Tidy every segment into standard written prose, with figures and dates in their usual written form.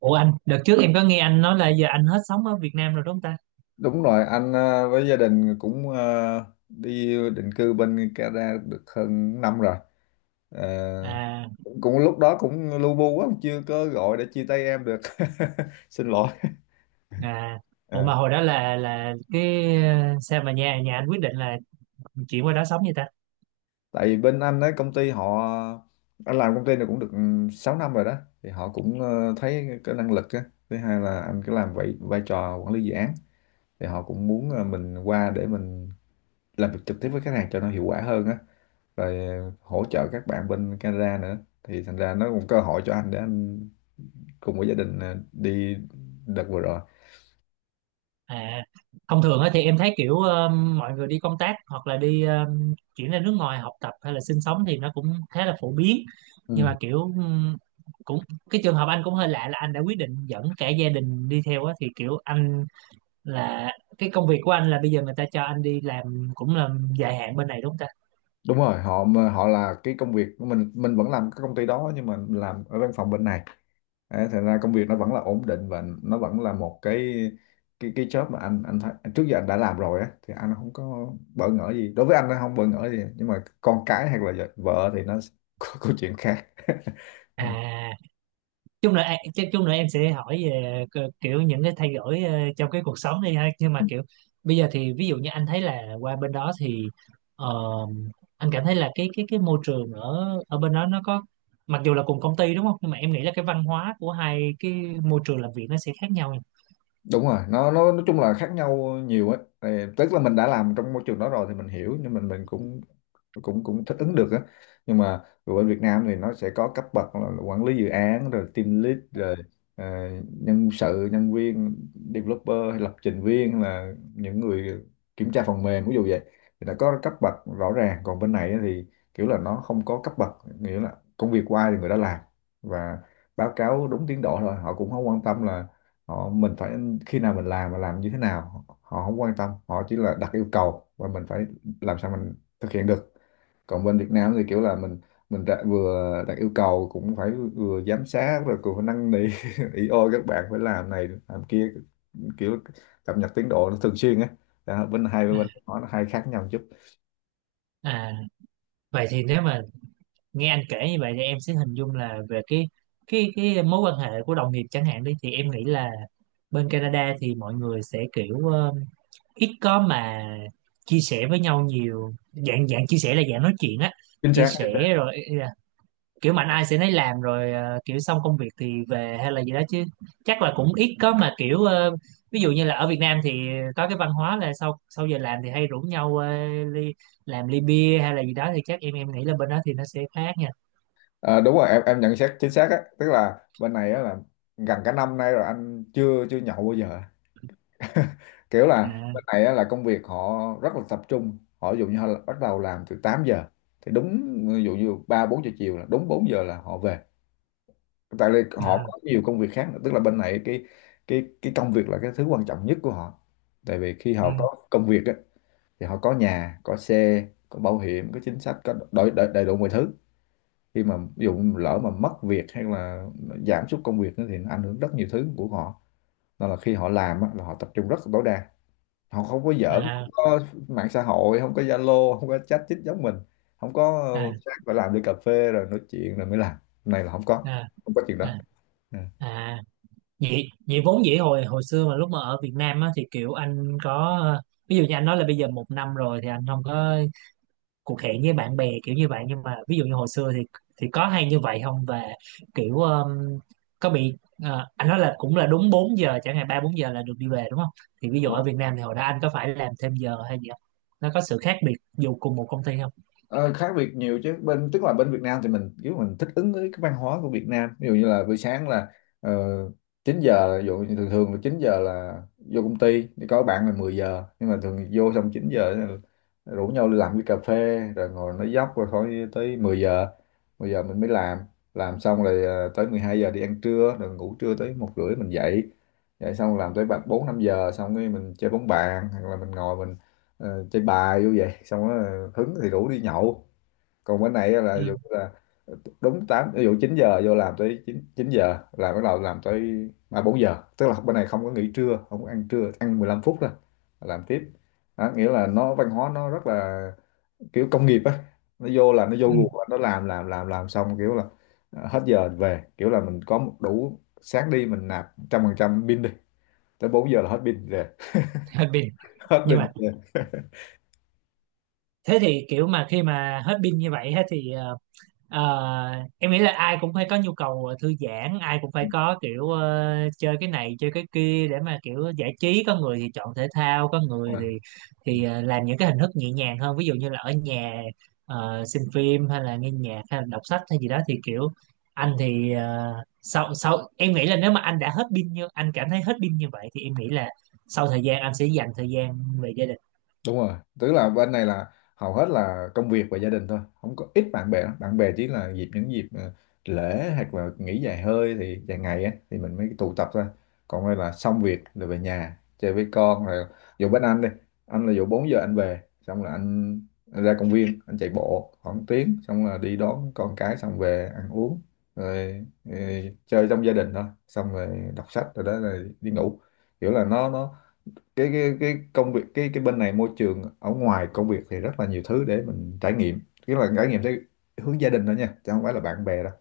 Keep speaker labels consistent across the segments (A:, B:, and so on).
A: Ủa anh, đợt trước em có nghe anh nói là giờ anh hết sống ở Việt Nam rồi đúng không ta?
B: Đúng rồi, anh với gia đình cũng đi định cư bên Canada được hơn năm rồi. Ờ,
A: À,
B: cũng cũng lúc đó cũng lu bu quá, chưa có gọi để chia tay em được. Xin lỗi.
A: à, ủa
B: Ờ,
A: mà hồi đó là cái sao mà nhà nhà anh quyết định là chuyển qua đó sống vậy ta?
B: Tại vì bên anh ấy công ty họ, anh làm công ty này cũng được 6 năm rồi đó, thì họ cũng thấy cái năng lực á. Thứ hai là anh cứ làm vậy vai trò quản lý dự án, thì họ cũng muốn mình qua để mình làm việc trực tiếp với khách hàng cho nó hiệu quả hơn á. Rồi hỗ trợ các bạn bên Canada nữa, thì thành ra nó cũng cơ hội cho anh để anh cùng với gia đình đi đợt vừa rồi.
A: À, thông thường á thì em thấy kiểu mọi người đi công tác hoặc là đi chuyển ra nước ngoài học tập hay là sinh sống thì nó cũng khá là phổ biến. Nhưng
B: Ừ.
A: mà kiểu cũng cái trường hợp anh cũng hơi lạ là anh đã quyết định dẫn cả gia đình đi theo á, thì kiểu anh là cái công việc của anh là bây giờ người ta cho anh đi làm cũng là dài hạn bên này đúng không ta?
B: Đúng rồi, họ họ là cái công việc của mình vẫn làm cái công ty đó nhưng mà làm ở văn phòng bên này. Đấy, thành ra công việc nó vẫn là ổn định và nó vẫn là một cái, cái job mà anh thấy trước giờ anh đã làm rồi á, thì anh không có bỡ ngỡ gì. Đối với anh nó không bỡ ngỡ gì nhưng mà con cái hay là vợ thì nó có câu chuyện khác.
A: À, chút nữa chắc chút nữa em sẽ hỏi về kiểu những cái thay đổi trong cái cuộc sống đi ha, nhưng mà kiểu bây giờ thì ví dụ như anh thấy là qua bên đó thì ờ, anh cảm thấy là cái môi trường ở ở bên đó nó có, mặc dù là cùng công ty đúng không, nhưng mà em nghĩ là cái văn hóa của hai cái môi trường làm việc nó sẽ khác nhau nha.
B: Đúng rồi, nó nói chung là khác nhau nhiều ấy. Thì tức là mình đã làm trong môi trường đó rồi thì mình hiểu, nhưng mình cũng cũng cũng thích ứng được á. Nhưng mà ở Việt Nam thì nó sẽ có cấp bậc là quản lý dự án, rồi team lead, rồi ờ, nhân sự, nhân viên, developer hay lập trình viên, hay là những người kiểm tra phần mềm, ví dụ vậy. Thì nó có cấp bậc rõ ràng, còn bên này á thì kiểu là nó không có cấp bậc. Nghĩa là công việc của ai thì người đó làm, và báo cáo đúng tiến độ thôi. Họ cũng không quan tâm là họ, mình phải khi nào mình làm, mà làm như thế nào họ không quan tâm. Họ chỉ là đặt yêu cầu và mình phải làm sao mình thực hiện được. Còn bên Việt Nam thì kiểu là mình đã, vừa đặt yêu cầu cũng phải vừa giám sát, rồi cũng phải năn nỉ ý ôi các bạn phải làm này làm kia, kiểu cập nhật tiến độ nó thường xuyên á. Đó, bên hai
A: À,
B: bên nó hai khác nhau chút.
A: à, vậy thì nếu mà nghe anh kể như vậy thì em sẽ hình dung là về cái mối quan hệ của đồng nghiệp chẳng hạn đi thì em nghĩ là bên Canada thì mọi người sẽ kiểu ít có mà chia sẻ với nhau nhiều, dạng dạng chia sẻ là dạng nói chuyện á,
B: Chính
A: chia
B: xác, chính
A: sẻ
B: xác.
A: rồi ý là kiểu mạnh ai sẽ nấy làm rồi kiểu xong công việc thì về hay là gì đó, chứ chắc là cũng ít có mà kiểu ví dụ như là ở Việt Nam thì có cái văn hóa là sau sau giờ làm thì hay rủ nhau ly, làm ly bia hay là gì đó, thì chắc em nghĩ là bên đó thì nó sẽ khác nha.
B: À, đúng rồi, em nhận xét chính xác á. Tức là bên này á là gần cả năm nay rồi anh chưa chưa nhậu bao giờ. Kiểu là
A: À,
B: bên này á, là công việc họ rất là tập trung. Họ ví dụ như họ bắt đầu làm từ 8 giờ, thì đúng ví dụ như 3 4 giờ chiều, là đúng 4 giờ là họ về, tại vì họ
A: à,
B: có nhiều công việc khác nữa. Tức là bên này cái, cái công việc là cái thứ quan trọng nhất của họ. Tại vì khi
A: ừ,
B: họ có công việc á, thì họ có nhà, có xe, có bảo hiểm, có chính sách, có đầy, đầy, đầy đủ mọi thứ. Khi mà ví dụ lỡ mà mất việc hay là giảm sút công việc nữa thì nó ảnh hưởng rất nhiều thứ của họ. Nên là khi họ làm á, là họ tập trung rất là tối đa. Họ không có giỡn,
A: à,
B: không có mạng xã hội, không có Zalo, không có chat chít giống mình, không có
A: à,
B: sáng và làm đi cà phê rồi nói chuyện rồi mới làm, này là không có,
A: à,
B: không có chuyện đó.
A: à.
B: Ừ.
A: À. vậy vậy vốn dĩ hồi hồi xưa mà lúc mà ở Việt Nam á, thì kiểu anh có, ví dụ như anh nói là bây giờ một năm rồi thì anh không có cuộc hẹn với bạn bè kiểu như vậy, nhưng mà ví dụ như hồi xưa thì có hay như vậy không? Và kiểu có bị, à, anh nói là cũng là đúng 4 giờ chẳng hạn 3 4 giờ là được đi về đúng không, thì ví dụ ở Việt Nam thì hồi đó anh có phải làm thêm giờ hay gì không, nó có sự khác biệt dù cùng một công ty không?
B: Ờ, khác biệt nhiều chứ. Bên tức là bên Việt Nam thì mình kiểu mình thích ứng với cái văn hóa của Việt Nam. Ví dụ như là buổi sáng là ờ, 9 giờ, ví dụ như thường thường là 9 giờ là vô công ty, thì có bạn là 10 giờ, nhưng mà thường vô xong 9 giờ là rủ nhau đi làm cái cà phê rồi ngồi nói dóc rồi khỏi tới 10 giờ. 10 giờ mình mới làm xong rồi tới 12 giờ đi ăn trưa rồi ngủ trưa tới 1 rưỡi mình dậy. Dậy xong làm tới 4 5 giờ, xong cái mình chơi bóng bàn hoặc là mình ngồi mình chơi bài vô vậy, xong đó hứng thì rủ đi nhậu. Còn bên này là
A: Ừ.
B: ví dụ là đúng tám, ví dụ 9 giờ vô làm tới 9 9 giờ là bắt đầu làm tới 3 4 giờ. Tức là bên này không có nghỉ trưa, không có ăn trưa, ăn 15 phút thôi, làm tiếp. Đó, nghĩa là nó văn hóa nó rất là kiểu công nghiệp á. Nó vô là nó vô
A: Ừ.
B: guồng á, nó làm xong kiểu là hết giờ về. Kiểu là mình có một đủ sáng đi mình nạp 100% pin đi, tới 4 giờ là hết pin rồi.
A: Hết pin.
B: Hết
A: Nhưng
B: pin
A: mà thế thì kiểu mà khi mà hết pin như vậy á, thì Ờ, em nghĩ là ai cũng phải có nhu cầu thư giãn, ai cũng phải có kiểu chơi cái này chơi cái kia để mà kiểu giải trí. Có người thì chọn thể thao, có người thì
B: rồi.
A: làm những cái hình thức nhẹ nhàng hơn. Ví dụ như là ở nhà xem phim hay là nghe nhạc hay là đọc sách hay gì đó, thì kiểu anh thì ờ, sau sau em nghĩ là nếu mà anh đã hết pin như anh cảm thấy hết pin như vậy thì em nghĩ là sau thời gian anh sẽ dành thời gian về gia đình.
B: Đúng rồi, tức là bên này là hầu hết là công việc và gia đình thôi, không có ít bạn bè lắm. Bạn bè chỉ là dịp, những dịp lễ hoặc là nghỉ dài hơi, thì dài ngày á thì mình mới tụ tập thôi. Còn đây là xong việc rồi về nhà chơi với con. Rồi dù bên anh đi, anh là dù 4 giờ anh về, xong là anh ra công viên anh chạy bộ khoảng tiếng, xong là đi đón con cái, xong về ăn uống rồi, chơi trong gia đình thôi, xong rồi đọc sách, rồi đó rồi đi ngủ. Kiểu là nó cái, cái công việc cái bên này môi trường ở ngoài công việc thì rất là nhiều thứ để mình trải nghiệm. Tức là trải nghiệm theo hướng gia đình thôi nha, chứ không phải là bạn bè đâu.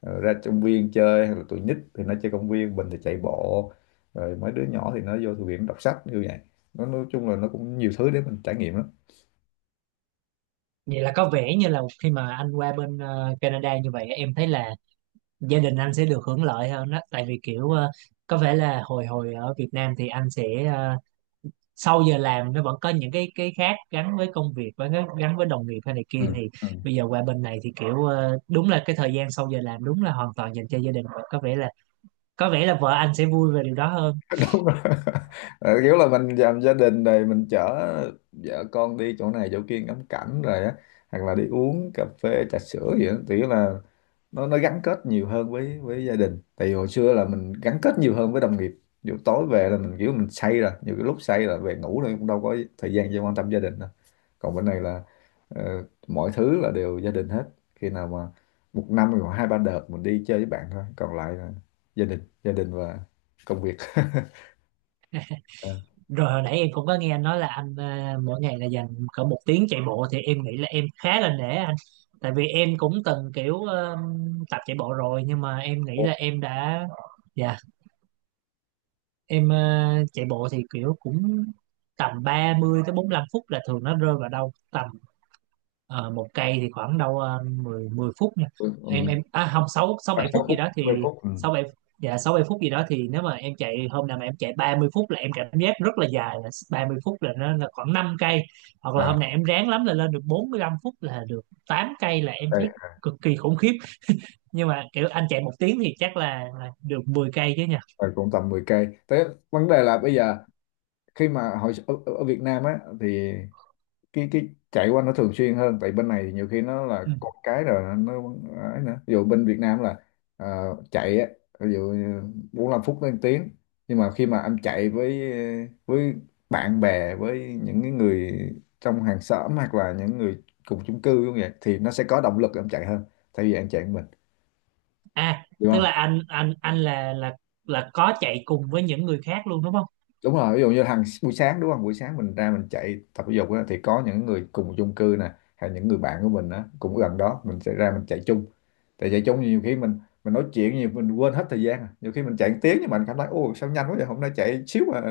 B: Ờ, ra công viên chơi hay là tụi nít thì nó chơi công viên, mình thì chạy bộ, rồi mấy đứa nhỏ thì nó vô thư viện đọc sách như vậy. Nó nói chung là nó cũng nhiều thứ để mình trải nghiệm lắm.
A: Vậy là có vẻ như là khi mà anh qua bên Canada như vậy, em thấy là gia đình anh sẽ được hưởng lợi hơn đó, tại vì kiểu có vẻ là hồi hồi ở Việt Nam thì anh sẽ sau giờ làm nó vẫn có những cái khác gắn với công việc và gắn với đồng nghiệp hay này kia,
B: Ừ.
A: thì
B: Ừ.
A: bây giờ qua bên này thì kiểu đúng là cái thời gian sau giờ làm đúng là hoàn toàn dành cho gia đình, và có vẻ là vợ anh sẽ vui về điều đó hơn.
B: Đúng rồi. Ờ, kiểu là mình làm gia đình rồi mình chở vợ con đi chỗ này chỗ kia ngắm cảnh rồi á, hoặc là đi uống cà phê trà sữa gì đó, thì là nó gắn kết nhiều hơn với gia đình. Tại vì hồi xưa là mình gắn kết nhiều hơn với đồng nghiệp, dù tối về là mình kiểu mình say rồi, nhiều cái lúc say là về ngủ rồi cũng đâu có thời gian cho quan tâm gia đình đâu. Còn bên này là mọi thứ là đều gia đình hết. Khi nào mà một năm thì khoảng hai ba đợt mình đi chơi với bạn thôi, còn lại là gia đình, gia đình và công việc. À,
A: Rồi hồi nãy em cũng có nghe anh nói là anh mỗi ngày là dành cỡ một tiếng chạy bộ, thì em nghĩ là em khá là nể anh, tại vì em cũng từng kiểu tập chạy bộ rồi nhưng mà em nghĩ là
B: một-
A: em đã. Dạ, em chạy bộ thì kiểu cũng tầm 30 tới 45 phút, là thường nó rơi vào đâu tầm ờ, 1 cây thì khoảng đâu 10 10 phút nha. em
B: ừm,
A: em à không, 6 6
B: và
A: 7
B: sáu
A: phút gì
B: phút,
A: đó thì
B: 10 phút. Ừ.
A: 6 bảy, dạ 6 7 phút gì đó thì nếu mà em chạy hôm nào mà em chạy 30 phút là em cảm giác rất là dài, là 30 phút là nó là khoảng 5 cây. Hoặc là
B: À,
A: hôm nào em ráng lắm là lên được 45 phút là được 8 cây là em
B: đây,
A: thấy cực kỳ khủng khiếp. Nhưng mà kiểu anh chạy một tiếng thì chắc là được 10 cây chứ nhỉ?
B: và cũng tầm 10 cây thế. Vấn đề là bây giờ khi mà hồi ở, ở Việt Nam á, thì cái chạy qua nó thường xuyên hơn. Tại bên này thì nhiều khi nó là con cái rồi nó ấy nữa. Ví dụ bên Việt Nam là chạy á, ví dụ như 45 phút đến 1 tiếng. Nhưng mà khi mà em chạy với bạn bè, với những cái người trong hàng xóm, hoặc là những người cùng chung cư cũng vậy, thì nó sẽ có động lực em chạy hơn, thay vì em chạy một mình.
A: À, tức
B: Đúng.
A: là anh là có chạy cùng với những người khác luôn đúng không?
B: Đúng rồi, ví dụ như hàng buổi sáng đúng không, buổi sáng mình ra mình chạy tập thể dục á, thì có những người cùng chung cư nè, hay những người bạn của mình á, cũng gần đó mình sẽ ra mình chạy chung. Tại chạy chung nhiều khi mình nói chuyện nhiều mình quên hết thời gian à. Nhiều khi mình chạy một tiếng nhưng mà mình cảm thấy ô sao nhanh quá vậy, hôm nay chạy xíu mà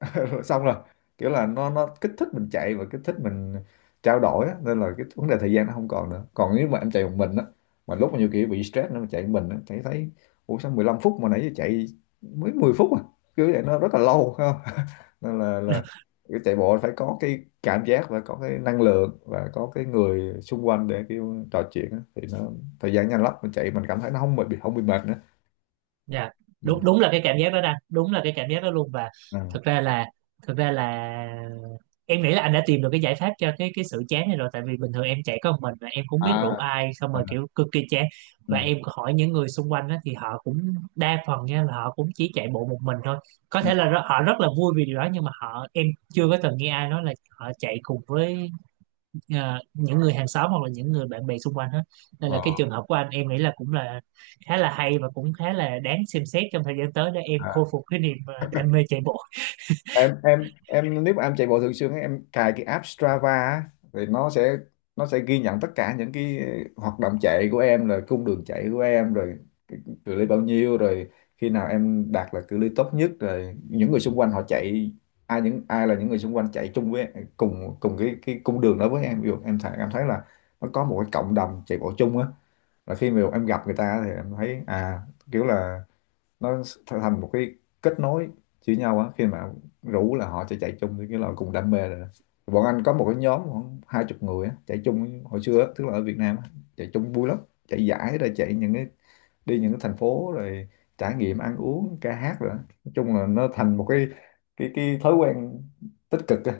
B: xong rồi. Kiểu là nó kích thích mình chạy và kích thích mình trao đổi á. Nên là cái vấn đề thời gian nó không còn nữa. Còn nếu mà em chạy một mình á, mà lúc mà nhiều khi bị stress nó chạy một mình á, chạy thấy ủa sao 15 phút mà nãy giờ chạy mới 10 phút à, kiểu vậy nó rất là lâu phải không. Nên là cái chạy bộ phải có cái cảm giác, và có cái năng lượng, và có cái người xung quanh để kiểu trò chuyện á. Thì nó thời gian nhanh lắm, mình chạy mình cảm thấy nó không bị, không bị mệt nữa.
A: Dạ,
B: Ừ.
A: đúng đúng là cái cảm giác đó đang đúng là cái cảm giác đó luôn. Và
B: À.
A: thực ra là, thực ra là em nghĩ là anh đã tìm được cái giải pháp cho cái sự chán này rồi, tại vì bình thường em chạy có một mình và em cũng
B: À.
A: biết rủ ai, xong
B: À.
A: rồi kiểu cực kỳ chán. Và
B: Ừ.
A: em hỏi những người xung quanh đó, thì họ cũng đa phần nha là họ cũng chỉ chạy bộ một mình thôi. Có
B: Ừ.
A: thể là họ rất là vui vì điều đó, nhưng mà họ em chưa có từng nghe ai nói là họ chạy cùng với những người hàng xóm hoặc là những người bạn bè xung quanh hết. Nên là
B: Ờ.
A: cái trường hợp của anh em nghĩ là cũng là khá là hay và cũng khá là đáng xem xét trong thời gian tới để em khôi
B: À.
A: phục cái niềm đam mê chạy bộ.
B: em nếu mà em chạy bộ thường xuyên ấy, em cài cái app Strava á, thì nó sẽ ghi nhận tất cả những cái hoạt động chạy của em, rồi cung đường chạy của em, rồi cái cự ly bao nhiêu, rồi khi nào em đạt là cự ly tốt nhất, rồi những người xung quanh họ chạy, ai, những ai là những người xung quanh chạy chung với cùng cùng cái cung đường đó với em. Ví dụ em thấy, em thấy là nó có một cái cộng đồng chạy bộ chung á. Là khi mà em gặp người ta thì em thấy à, kiểu là nó thành một cái kết nối giữa nhau á, khi mà rủ là họ sẽ chạy chung cái là cùng đam mê rồi đó. Bọn anh có một cái nhóm khoảng 20 người á, chạy chung hồi xưa á, tức là ở Việt Nam á, chạy chung vui lắm. Chạy giải rồi chạy những cái, đi những cái thành phố, rồi trải nghiệm ăn uống ca hát rồi đó. Nói chung là nó thành một cái, cái thói quen tích cực á.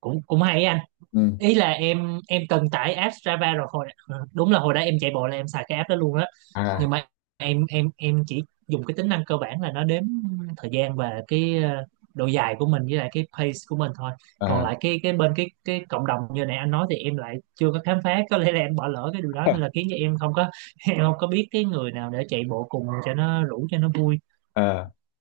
A: Cũng cũng hay ấy anh.
B: Ừ.
A: Ý là em cần tải app Strava. Rồi hồi đúng là hồi đó em chạy bộ là em xài cái app đó luôn á,
B: À.
A: nhưng mà em chỉ dùng cái tính năng cơ bản là nó đếm thời gian và cái độ dài của mình với lại cái pace của mình thôi. Còn
B: À.
A: lại cái bên cái cộng đồng như nãy anh nói thì em lại chưa có khám phá, có lẽ là em bỏ lỡ cái điều đó nên là khiến cho em không có em không có biết cái người nào để chạy bộ cùng cho nó rủ cho nó vui.
B: À,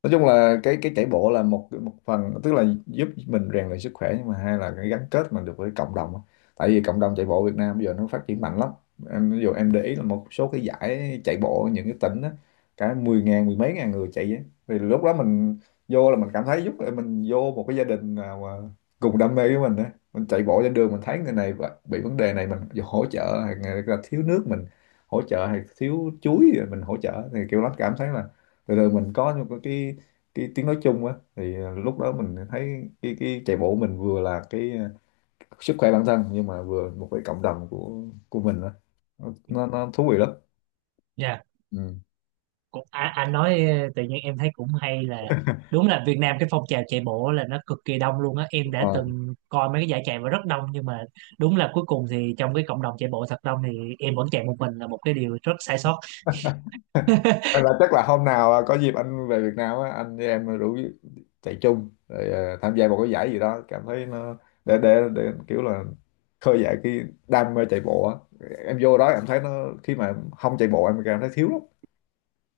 B: nói chung là cái chạy bộ là một, một phần tức là giúp mình rèn luyện sức khỏe, nhưng mà hai là cái gắn kết mình được với cộng đồng á. Tại vì cộng đồng chạy bộ Việt Nam bây giờ nó phát triển mạnh lắm. Em ví dụ em để ý là một số cái giải chạy bộ ở những cái tỉnh á, cả 10.000, mười mấy ngàn người chạy á, thì lúc đó mình vô là mình cảm thấy giúp mình vô một cái gia đình nào mà cùng đam mê với mình á. Mình chạy bộ trên đường mình thấy người này bị vấn đề này mình hỗ trợ, hay là thiếu nước mình hỗ trợ, hay thiếu chuối rồi mình hỗ trợ, thì kiểu nó cảm thấy là, rồi, rồi mình có những cái, cái tiếng nói chung á. Thì lúc đó mình thấy cái chạy bộ mình vừa là cái sức khỏe bản thân, nhưng mà vừa một cái cộng đồng của mình á. Nó thú vị lắm.
A: Dạ.
B: Ừ.
A: Cũng à, anh nói tự nhiên em thấy cũng hay. Là đúng là Việt Nam cái phong trào chạy bộ là nó cực kỳ đông luôn á, em
B: Đúng
A: đã
B: rồi.
A: từng coi mấy cái giải chạy và rất đông. Nhưng mà đúng là cuối cùng thì trong cái cộng đồng chạy bộ thật đông thì em vẫn chạy một mình là một cái điều rất sai sót.
B: Hay là chắc là hôm nào à, có dịp anh về Việt Nam á, anh với em rủ chạy chung, rồi tham gia một cái giải gì đó cảm thấy nó, để kiểu là khơi dậy cái đam mê chạy bộ á. Em vô đó em thấy nó, khi mà không chạy bộ em cảm thấy thiếu lắm,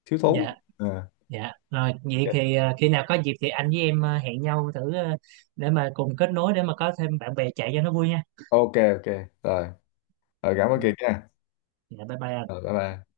B: thiếu thốn lắm.
A: Dạ,
B: À,
A: dạ, rồi vậy thì khi nào có dịp thì anh với em hẹn nhau thử để mà cùng kết nối để mà có thêm bạn bè chạy cho nó vui nha.
B: ok, ok, rồi, rồi cảm ơn Kiệt
A: Rồi
B: nha.
A: dạ, bye bye
B: Rồi,
A: anh.
B: bye bye.